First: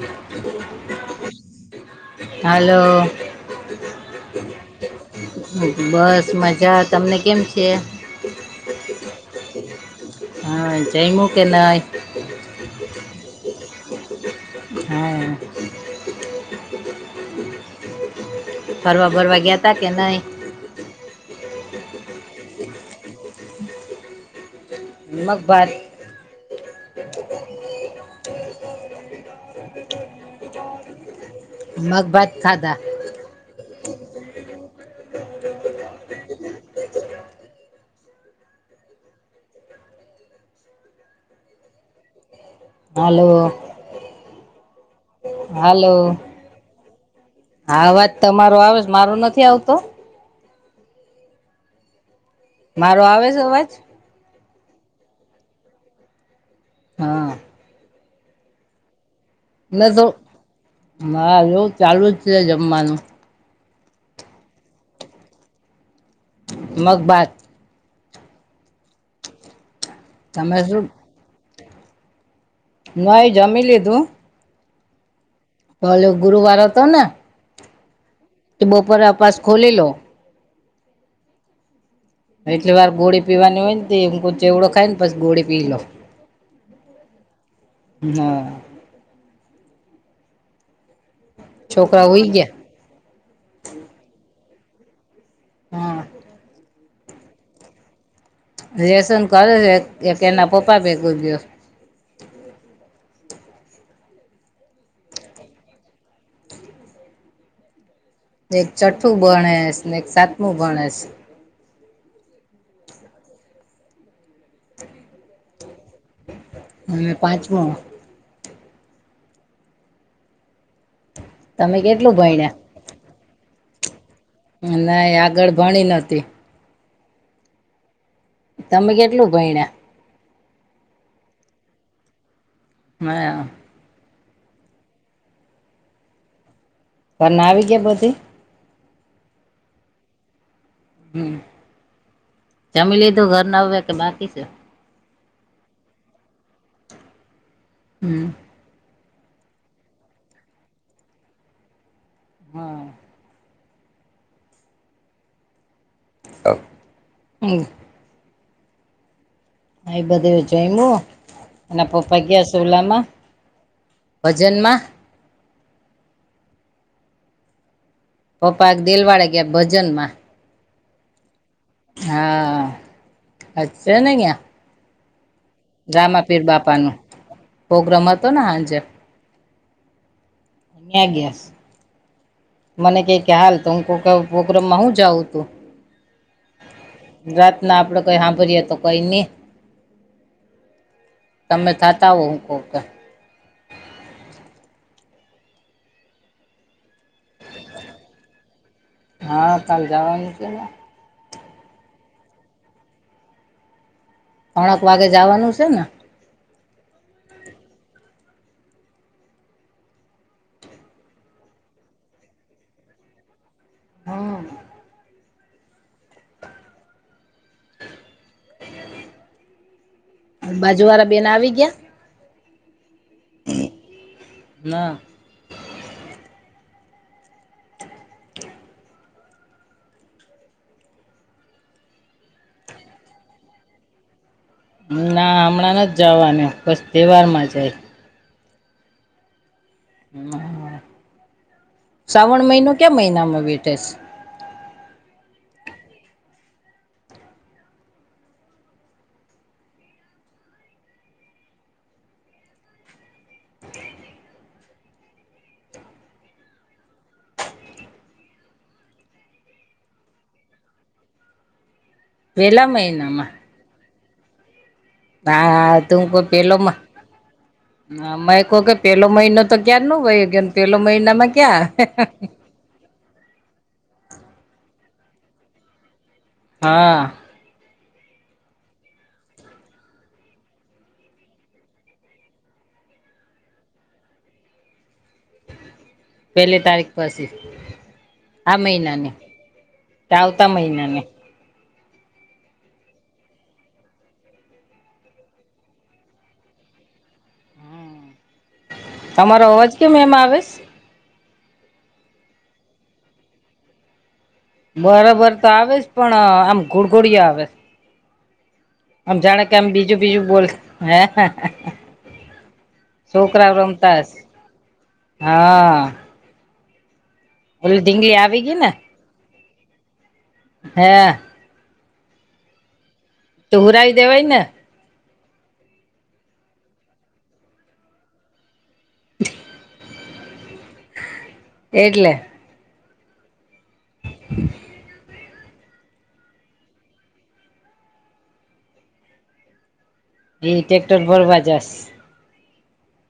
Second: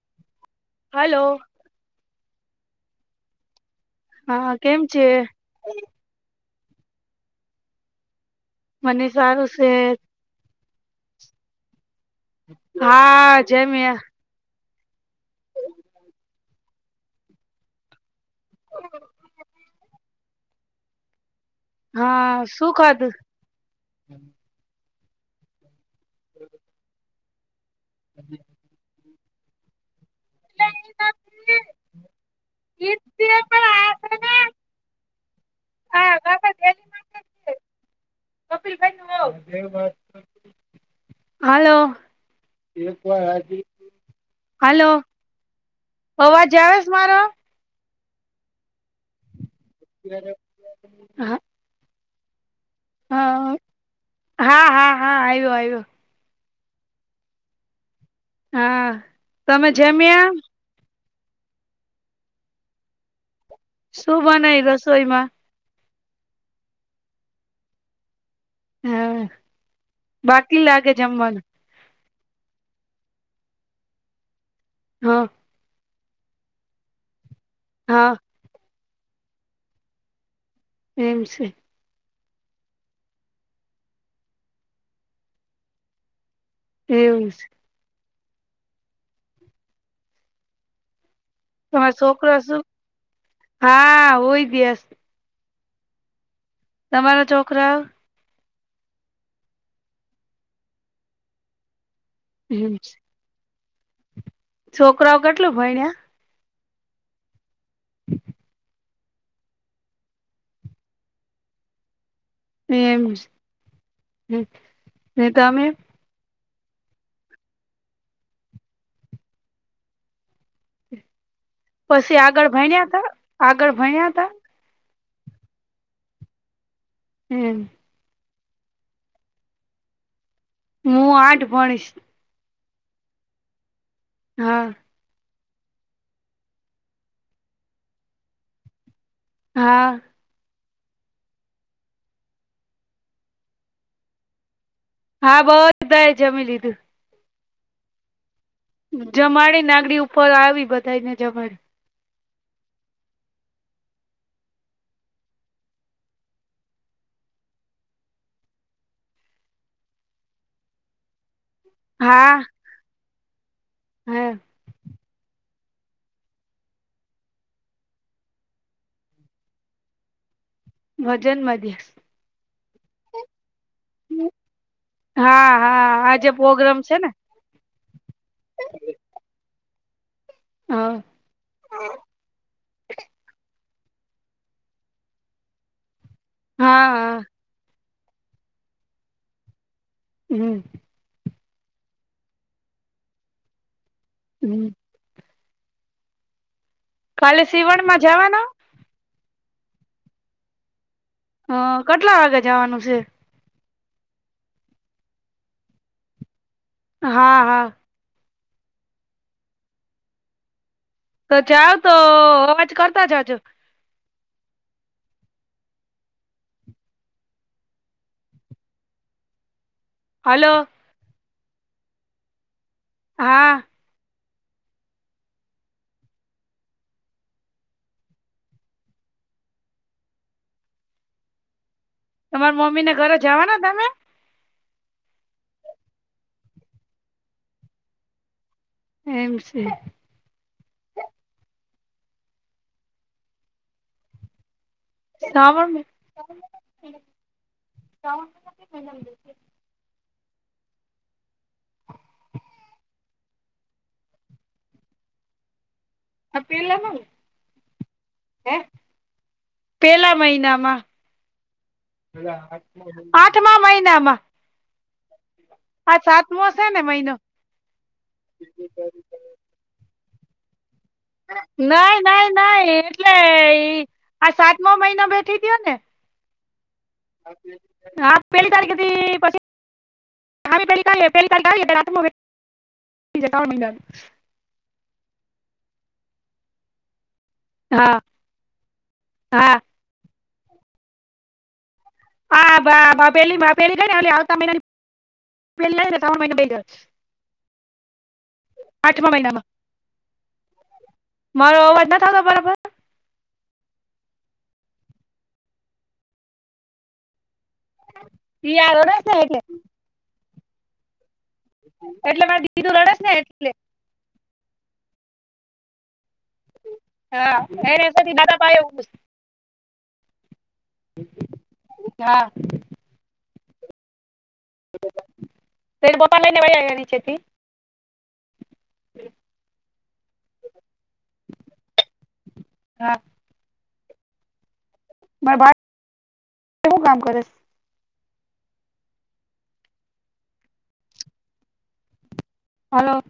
હ. [unintelligible] Hello. Hello. હા, કેમ છે? બસ મજા. તમને કેમ છે? મને સારું છે. હા, જમ્યુ કે નય? હા, જમ્યા. જ [unintelligible] હા. [unintelligible] ફરવા-ભરવા ગયા હતા કે નહીં? હા, શું કરે? મકબારી. હ [unintelligible] મગભાત ખાધા. પણ આ હલો. હાલો હલો, અવાજ આવે છે મારો? આ અવાજ તમારો આવે, મારો નથી આવતો? [unintelligible] મારો આવે છે અવાજ હા હા હા આવ્યો આવ્યો હા હા તમે ને તો, જમ્યા હ, એવું ચાલુ જ છે જમવાનું. શું બનાય રસોઈમાં? મગ ભાત. હા, તમે બાકી શું લાગે જમવાનું. ભાઈ, જમી લીધું. હા. કાલે ગુરુવાર હતો ને? હા તો બપોર અપાસ ખોલેલો એમ છે એટલી વાર ગોળી પીવાની હોય ને એમ ચેવડો ખાય ને પ ગોળી પી લો એવવું છે હ તમારો છોકરા હુઈ છોકરો ગયા શું હા હોય હમ તમારા છોકરા રસન કરે છે એક એના પપ્પા ભેગું ગયો હમ છોકરાઓ કેટલું ભયળા [inaudible] ને એક ચઠ્ઠું ભણેસ ને એક સાતમું ભણેસ એ એમ હ ત અમે હ પાંચમો તમે કેટલું પછી આગળ ભણ્યા તા આગળ ભણ્યા તા? ના આગળ ભણી નહોંતી હમ. તમે કેટલું ભયણા? હું આઠ ભણીશ. હ. હા. ઘર ના આવી ગયા બધી હા. હમ જમી લીધું ઘર ના હવે કે બાકી છે? હા બધા જમી લીધું હમ. જમાડી નાગડી ઉપર આવી બધાને જમાડ. હા. ઓ હમ્મ હ એ બધું જોઈમું અને પપા હા ગયા સોલામાં હા ભજનમાં. પપા દિલવાડા ગયા ભજનમાં ભજન મા ગયાં છે હા અચોને હીંયા. હા હા આ જે બાપા પ્રોગ્રામ નું છે ને? પ્રોગ્રામ હતોને હાંજે હ ન્યા ગયાસ. મને કે કે હાલ તો હું ક કેઉ પ્રોગ્રામ હું જાઉ તું હા. રાત ના આપડે કઈ હાભરીએ તો કઈ ની હમ. તમે થતા હો હું કોક [inaudible] કાલે સીવણ માં જવાના? હા કાલ જવાનું છે. હ કેટલા વાગે જવાનું છે? ત્રણેક વાગે જવાનું છે, ને હા હા. તો જાઓ તો અવાજ કરતા જાજો હમ. હલો બાજુ વાળા બેન આવી ગયા? હા. ના. તમાર મમ્મીને ઘરે જાવાના તમે? ના હમણાં ન જ જવાનું પછ તહેવાર માં જાય એમ છે. હ શ્રાવણ મહિનો કયા મહિનામાં બેઠે છે? [inaudible] અ પેલામા હે પેલા મહિનામાં વેલા મહિનામાં આઠમા મહિનામાં હા આ તું કો સાતમો પેલો છે મ ને મહિનો મે કવ કે પેલો મહિનો તો ક્યારનો વયો ગયો પેલો મહિનામાં ક્યાં નઈ નઈ નઈ એટલે આ સાતમો મહિના બેઠી થયો ને? હા. હા પેલી તારીખેથી પછી [inaudible] પેલી તારીખ પછી હા આ મહિનાને હા આવતા મહિના ને આ ભા પહેલી પહેલી ગઈને એલી આવતા મહિનાની પેલી આથી ત્રણ મહીનો [unintelligible] આઠમા મહિનામાં તમારો અવાજ કેમ એમ આવેસ? મારો અવાજ નથ આવતો બરાબર બરાબર તો આવેસ પણ આમ ઘુડઘોડિયા આવે [inaudible] આમ જાણે કે આમ બીજું બીજું બોલ હે એટલે મારી દીધું લડેસ ને એટલે તાસ હા. હા ઓલી [unintelligible] ઢીંગલી એથી આવી દાદા ગઈ ને એવું હે. હા. હુરાઈ દેવાઈને? તે પોતાન લ [unintelligible] નીચેથી [inaudible] એટલે હા. [inaudible] મારા ભા કેવું કામ કરે એ ટ્રેક્ટર ભરવા જાસ હલો. !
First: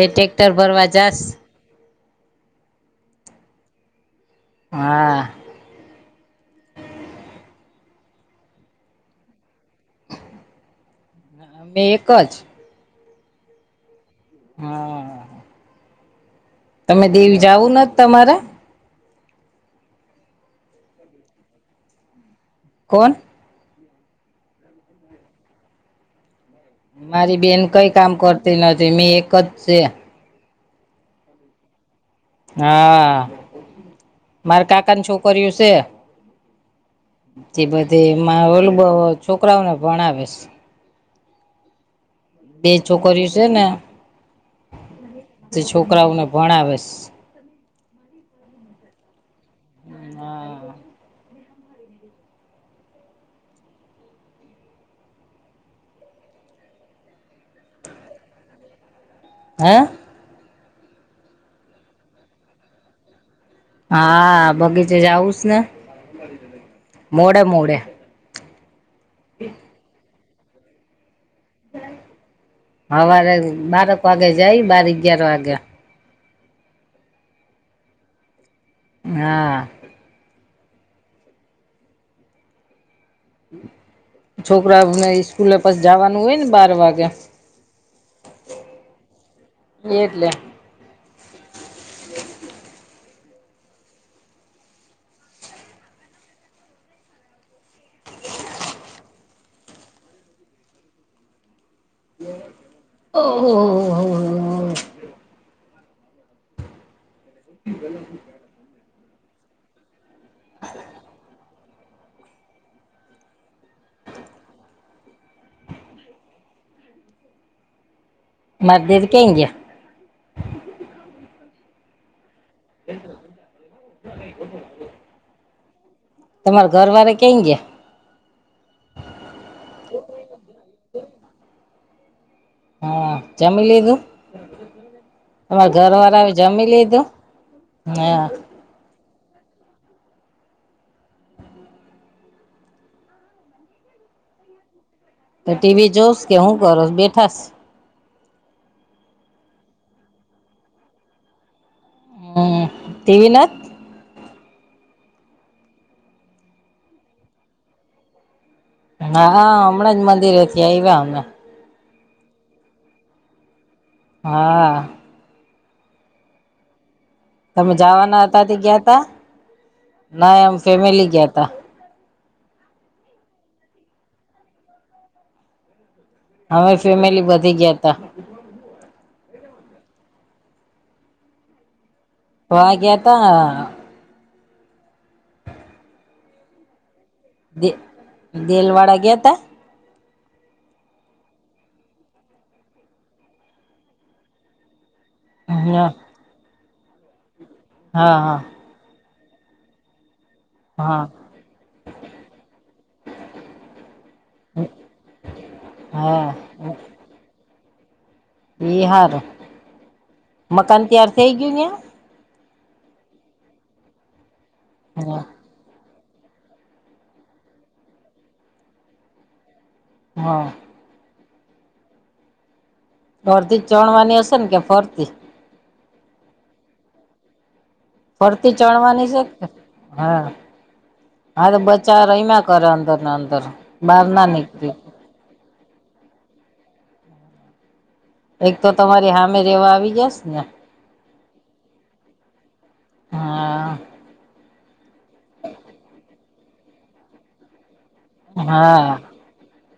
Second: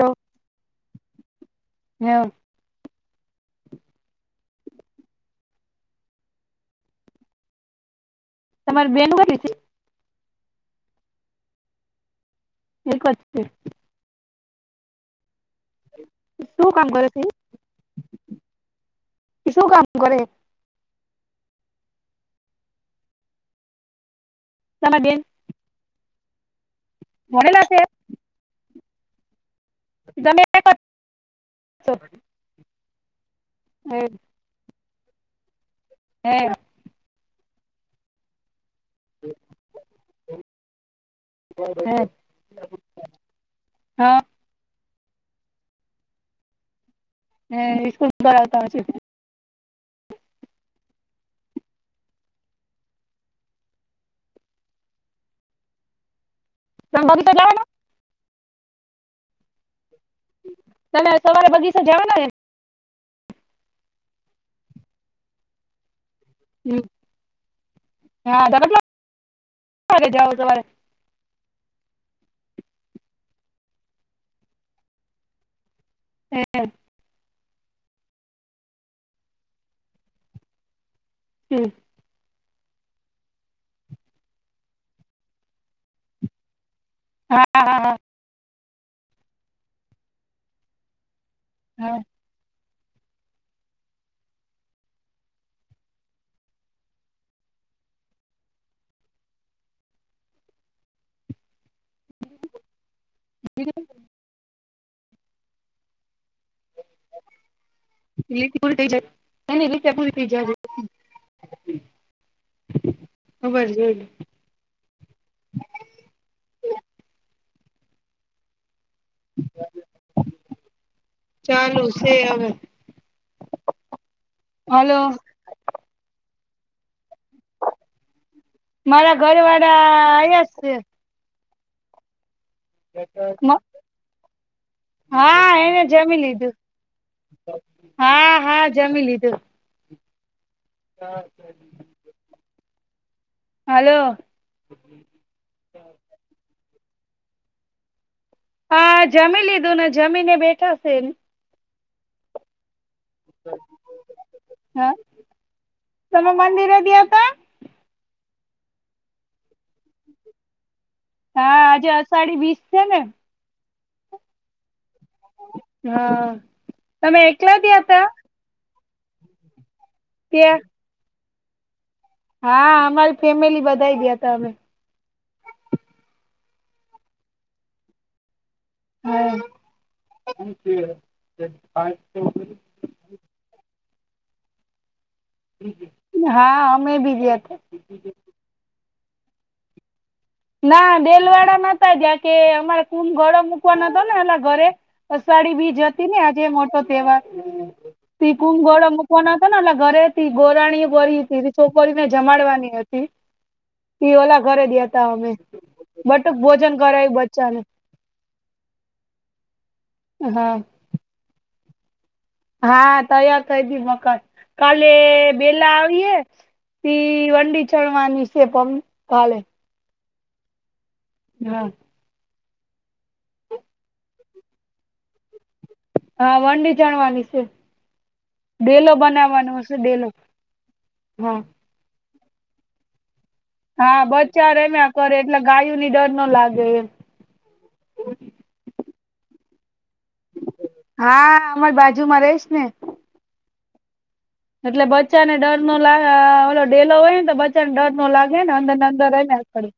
એ ટેક્ટર ભરવા જાસ. હું હા. તમારે બેનું કેટલી થી બે એક જ એક જ છે. હા. શું તમે દેવી જાવું ન તમારે એ શું કામ કરે.? [inaudible] કોણ? તમાર બેન મારી બેન ભણેલા છે કઈ કામ કરતી નથી. મેં એક જ છે. તમે કઈ બાજ સો. [inaudible] હા એ મારે કાકાન છોકરીયું સે. હે. તે બધી મા ઓલું છોકરાઓને ભણાવેશ. હે. બે છોકરીઓ છે ને, હા [unintelligible] તે છોકરાઓને ભણાવેસ. હે ઇસ્કુલ ભરાવતા હશે.? તમ [unintelligible] તા લાવના. હે તમે સવારે બગીચા જવાના હે.? હા, બગીચે જાઉ સને મોડે મોડે. હા બરાબર! હ રે જાઓ તમારે હવારે બારક વાગે જાય બાર અગગયાર વાગે. હા હા હમ! છોકરાને ઈસ્કૂલે પછ જવાનું હોય ને બાર વાગે. હા હા હા એ એટલે હા ઓહ હો શી ગ [inaudible] રી પૂરી થઈ જ રીતે પૂરી થઈ જાય. ખબર જો [inaudible] માર દેર કેઈ ગયા? ચાલુ છે હવે. હલો! તમારે ઘર વાળા કઈ ગયા? મારા ઘરવાળા અયા જ છે. હા જમી લીધું? હા તમારે એને ઘરવાળા લીધું જમી લીધું હા? હા હાલો હમ તો ટીવી જોશ કે હું કરોશ બેઠાસ હા જમી લીધું ને જમીને બેઠા છે હ ટીવી નાથ? હા તમે મંદિરે ગ્યા હતા? હા હમણાં જ મંદિરેથી આઈ્યા અમે. હા આજે અષાઢી વીસ છે ને? હા હા તમે એક તમે જવાના હતા તે ગયા તા ના એમ ત્યાં ફેમિલી ગયા ત હા અમારી ફેમિલી બધાઈ ગયા ત અમે હમે ફેમિલી બધી ગયા ત હમ બા ગેતા હા અમે બી જે દ દેલવાડા ગતા ના ડેલવાડા નાતા જ્યા કે અમારે કુંભ ગળો મૂકવાનો હતો ને એના ઘરે અષાઢીબીજ બી હા જ હતી ને આજે મોટો તહેવાર હા કુંભ ઘડો પતોલા ઘરે ગોરાણી હા બ છોપોરીને જમાડવાની હતી પ ઓલા ઘરે દયા મે હા બટુક ભોજન કરાય બચ્ચા ને. હાર હા મકાન તૈયાર થઈ ગયયા. હા તૈયાર થઈ દી મકાન કાલે ન્યા બેેલા આવીએ વંડી ચણવાની છેે પણ કાલે હા હા ફરથી ચણવાની હશેને કે ફરતી? હા વંડી ચણવાની છે. ફરતી ડેલો ચણવાની છે બનાવવાનો હશે ડેલો હા હા તો બસ ચાર અમાં કરે અંદર ને અંદર. હા બહાર ના બચા એમ નીકળી કરે એટલે ગાયો ની ડર ન લાગે એ. એક તો તમારી હામે રેવા આવી જસ ને! હા અમાર બાજુમાં રહીશ ને હા એટલે બચ્ચાને ડર નો લ ઓ ડેલો હોય ને તો બ ચંડર નો લાગે ને અંદર હા અંદર ર ને આડ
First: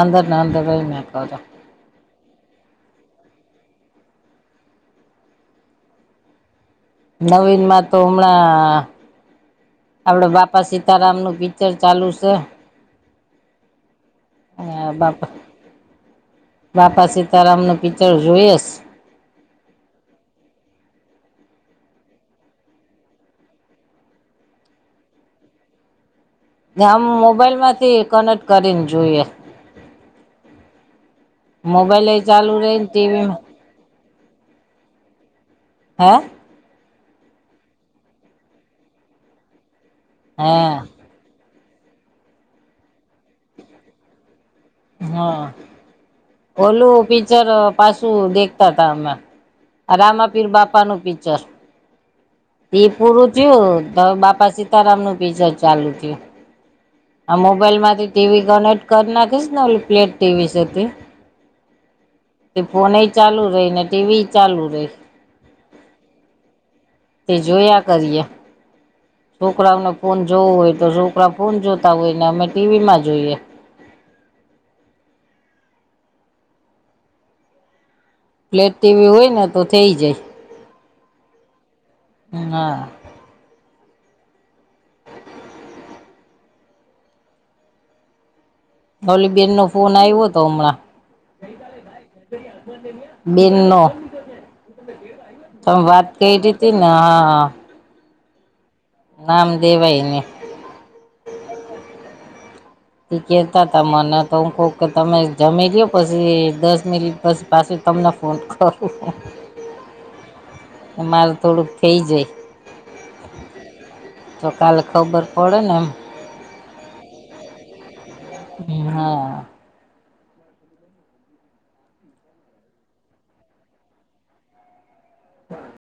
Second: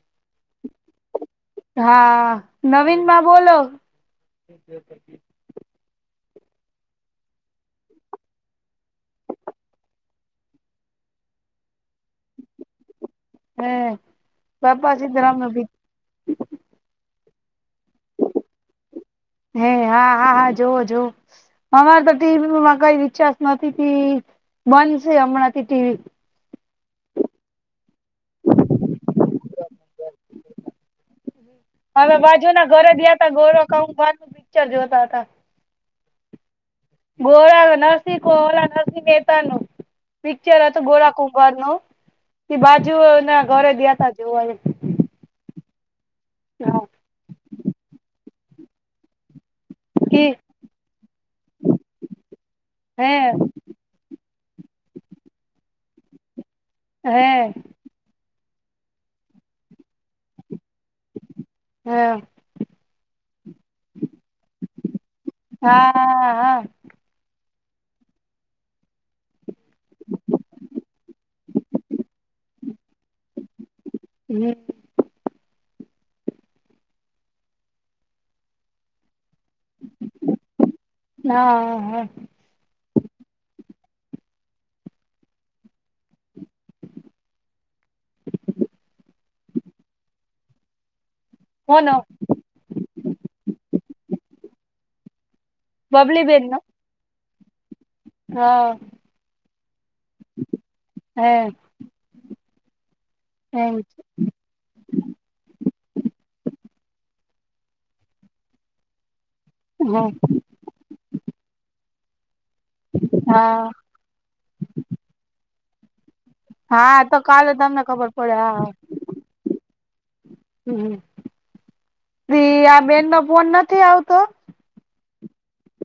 અંદર ને અંદર રમ્યા કરે હા નવીન બોલો. નવીન માં તો હમણાં આપડે બાપા સીતારામ નું પિક્ચર ચાલુ છે. હમ બાપા સધરાામ ભી બાપા સીતારામ ન પિક્ચર જોઈએસ. હે હા હા હા જોવો જો. અમારે તો ટીવી કઈ વિચસ નથી બંધ છે હમણાંથી ટીવી. આમ મોબાઈલ માંથી કનેક્ટ કરીને જોઈએ. મોબાઈલ હમે એ બાજુ ચાલુ ના રહી ને ઘરે દયા હતા ટીવીમાં ગોર કાર નું પિક્ચર જોતા હતા. હા ગોળ નરસિંહલા નરસિંહ મહેતા નું. હે પિક્ચર હતું ગોળા કુંભર નું એ બાજુ ના ઘરે ગયાતા જોવા. હા હા ઓલું પિક્ચર પાછું દેખતા તા અમે. કી રામાપીર બાપાનું પિક્ચર. એ હે પૂરું થયું તો બાપા સીતારામનું પીચર ચાલુ થયું હે આ મોબાઈલ માંથી ટીવી કનેક્ટ કરી નાખીશ ને ઓ પ્લેટ ટીવી સેતે હા. તે ફોન ચાલુ રહી ને ટીવી ચાલુ રહી. હા હા તે જોયા કરીએ. છોકરાઓને ફોન જોવું હોય તો છોકરા ફોન જોતા હોય ને અમે ટીવી માં જોઈએ. હમ પ્લેટ ટીવી હોય ને તો થઈ જાય. હા હા. હ હા. ઓલી બેનનો ફોન આવ્યો તો હમણાં કોનો? બેન નો તમે વાત બબલી બેેન કયરી નો તે ના હા. હા. નામ દેવાયને હે તે કેતા એમ તા મને તો હું કઉ કે તમે જમી લયો પછી દસ મિલીટ પછી પાછું તમને ફોન કરુ હા. એ માલ થોડુંક થઈ જાય હા. તો કાલે ખબર પડે ને એમ હા તો કાલે તમને ખબર પડે હા હમ હા. હમ પી આ બેન નો ફોન નથી આવતો [inaudible]